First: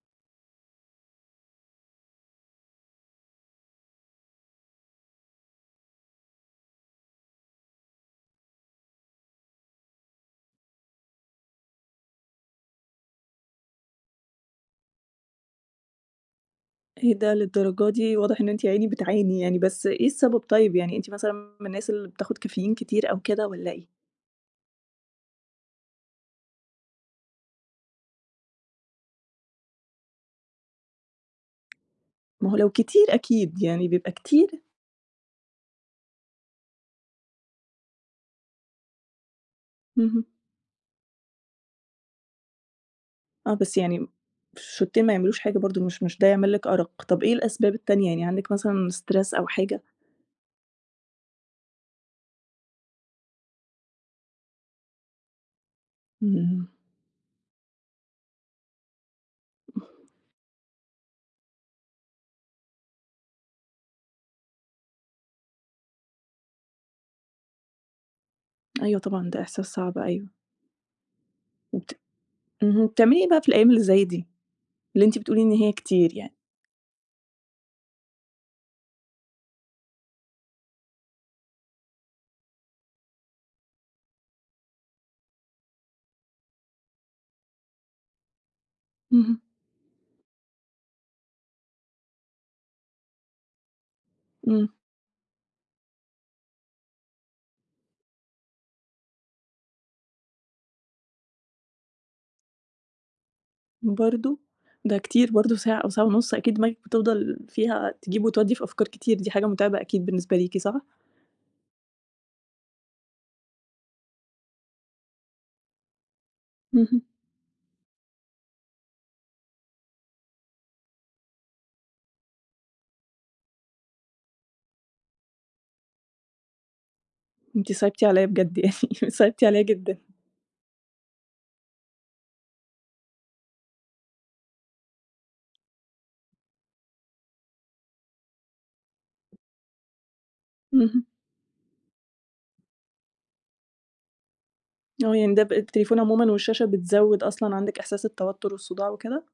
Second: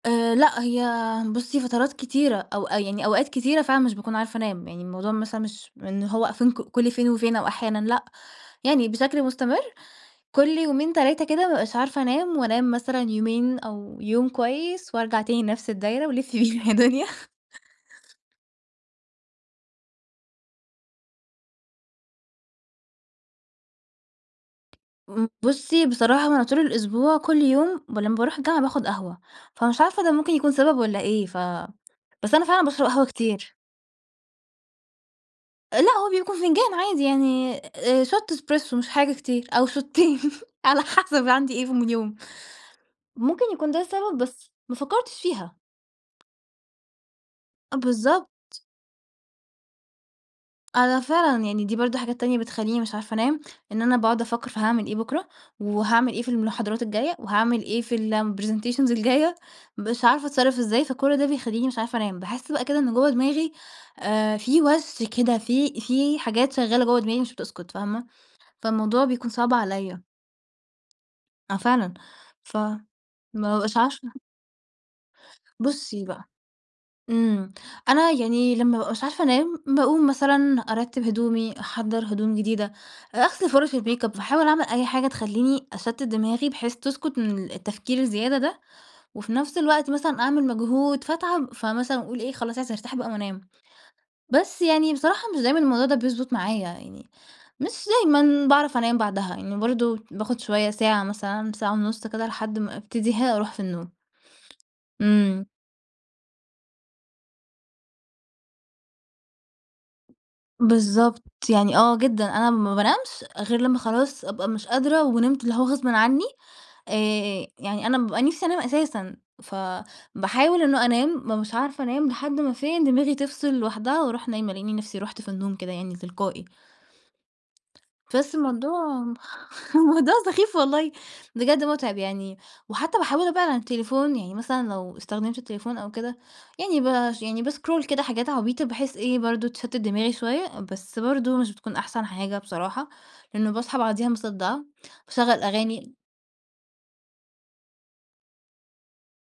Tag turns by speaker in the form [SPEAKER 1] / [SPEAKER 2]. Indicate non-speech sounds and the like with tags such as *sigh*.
[SPEAKER 1] آآ لأ، هي بُصّي، فترات كتيرة أو يعني أوقات كتيرة فعلًا مش باكون عارفة أنام. يعني الموضوع مثلًا مش إن هو I think كل فين وفين أو أحيانًا لأ. يعني بشكل مستمر كل يومين، 3 كده ما بابقاش عارفة أنام وأنام مثلًا يومين أو يوم كويس وأرجع تاني نَفْس الدايرة ولِفّي بينا يا دُنيا.
[SPEAKER 2] إيه ده للدرجة دي؟! واضح إن أنتِ ياعيني بتعاني يعني، بس إيه السبب طيب؟ يعني أنتِ مثلًا من الناس اللي بتاخد كافيين كتير أو كده والّا إيه؟
[SPEAKER 1] ام بُصّي، بصراحة أنا طول الأسبوع كل يوم ولمّا باروح الجامعة باخُد قهوة، فمش عارفة ده ممكن يكون سبب والّا إيه، ف بس أنا
[SPEAKER 2] ما هو
[SPEAKER 1] فعلًا
[SPEAKER 2] لو
[SPEAKER 1] باشرب
[SPEAKER 2] كتير
[SPEAKER 1] قهوة كتير.
[SPEAKER 2] أكيد، يعني بيبقى كتير؟
[SPEAKER 1] آآ لأ، هو بيكون فنجان عادي يعني آآ shot espresso مش حاجة كتير أو شوتّين
[SPEAKER 2] اهم.
[SPEAKER 1] على حَسَب عندي إيه في من يوم. ممكن
[SPEAKER 2] آه،
[SPEAKER 1] يكون
[SPEAKER 2] بس
[SPEAKER 1] ده
[SPEAKER 2] يعني م
[SPEAKER 1] سبب بس ما
[SPEAKER 2] شوتّين ما
[SPEAKER 1] فكَّرتش
[SPEAKER 2] يعملوش
[SPEAKER 1] فيها.
[SPEAKER 2] حاجة برضه، مش مش ده يعمل لِك أرَق. طَب إيه الأسباب
[SPEAKER 1] آه
[SPEAKER 2] التانية؟ يعني عندِك
[SPEAKER 1] بالضبط.
[SPEAKER 2] مثلًا stress أو حاجة؟
[SPEAKER 1] أنا فعلًا، يعني دي برضه حاجات تانية بتخلّيني مش عارفة أنام، إن أنا باقعُد أفكّر في هاعمل إيه بكرة؟ وهاعمل إيه في
[SPEAKER 2] إمم.
[SPEAKER 1] المحاضرات الجاية؟ وهاعمل إيه في الpresentations الجاية؟ مش
[SPEAKER 2] *chuckles*
[SPEAKER 1] عارفة أتصرَّف إزاي، فكل ده بيخلّيني مش عارفة أنام. باحِس بقى كده إن جوّه دماغي آآ، في وَش كده، في في حاجات شغّالة جوّه دماغي مش بتسكُت، فاهمة؟
[SPEAKER 2] أيوه
[SPEAKER 1] فالموضوع بيكون
[SPEAKER 2] طبعًا، ده
[SPEAKER 1] صعب
[SPEAKER 2] إحساس صعب
[SPEAKER 1] عليّا.
[SPEAKER 2] أيوه.
[SPEAKER 1] آه فعلًا.
[SPEAKER 2] وبت
[SPEAKER 1] ف ما
[SPEAKER 2] اهم، وبتعملي إيه بقى في الأيام
[SPEAKER 1] بابقاش
[SPEAKER 2] اللي زي
[SPEAKER 1] عارفة
[SPEAKER 2] دي، اللي أنتِ بتقولي إن هي
[SPEAKER 1] بُصّي
[SPEAKER 2] كتير
[SPEAKER 1] بقى
[SPEAKER 2] يعني؟
[SPEAKER 1] إمم. أنا يعني لمّا ما بابقاش عارفة أنام، باقوم مثلًا أرتِّب هدومي، أحضّر هدوم جديدة، آآ أغسل فُرَش الmakeup، باحاول أعمل أي حاجة تخلّيني أشتِّت دماغي بحيث تسكُت من التفكير الزيادة ده، وفي
[SPEAKER 2] اهم.
[SPEAKER 1] نَفْس الوقت مثلًا أعمل مجهود فاتعب، فمثلًا أقول إيه، خلاص عايزة أرتاح بقى وأنام. بس
[SPEAKER 2] إمم.
[SPEAKER 1] يعني بصراحة مش دايمًا الموضوع ده بيضبُط معايا، يعني مش دايمًا باعرف أنام بعدها. يعني برضه باخُد شوية ساعة مثلًا، ساعة ونُص كده لحد ما أبتدي ها أروح في النوم.
[SPEAKER 2] برضه؟ ده كتير
[SPEAKER 1] إمم.
[SPEAKER 2] برضه ساعة أو ساعة ونُص، أكيد دماغِك بتفضل فيها تجيب وتودّي في أفكار كتير، دي حاجة مُتعبة أكيد بالنسبة ليكِ، صح؟
[SPEAKER 1] بالضبط، يعني آه جدًا، أنا ما بانامش غير لمّا خلاص أبقى مش قادرة ونمت اللي هوغصبٍ عنّي.
[SPEAKER 2] اهم.
[SPEAKER 1] آآ يعني أنا بابقى نِفْسي أنام أساسًا، فباحاول إنه أنام، ما بابقاش عارفة أنام لحد ما فين دماغي تفصِل لوحدها وأروح نايمة، ألاقيني نَفْسي رُحت في النوم كده يعني تلقائي.
[SPEAKER 2] أنتِ صعبتِ عليّا
[SPEAKER 1] بس
[SPEAKER 2] بجد يعني،
[SPEAKER 1] الموضوع
[SPEAKER 2] صعبتِ عليّا جدًا.
[SPEAKER 1] الموضوع سخيف والله، بجد مُتعب يعني. وحتّى باحاول أبعِد عن التليفون يعني مثلًا لو استخدمت التليفون أو كده يعني باش يعني بscroll كده حاجات عبيطة بحيث إيه برضه تشتِّت دماغي شوية، بس
[SPEAKER 2] اهم.
[SPEAKER 1] برضه مش بتكون أحسن حاجة بصراحة، لإنّه باصحى بعديها مصدَّعة.
[SPEAKER 2] آه، يعني
[SPEAKER 1] باشغَّل
[SPEAKER 2] ده ب
[SPEAKER 1] أغاني
[SPEAKER 2] التليفون عمومًا والشاشة بتزوِّد أصلًا عندِك إحساس التوتُّر والصُداع وكده؟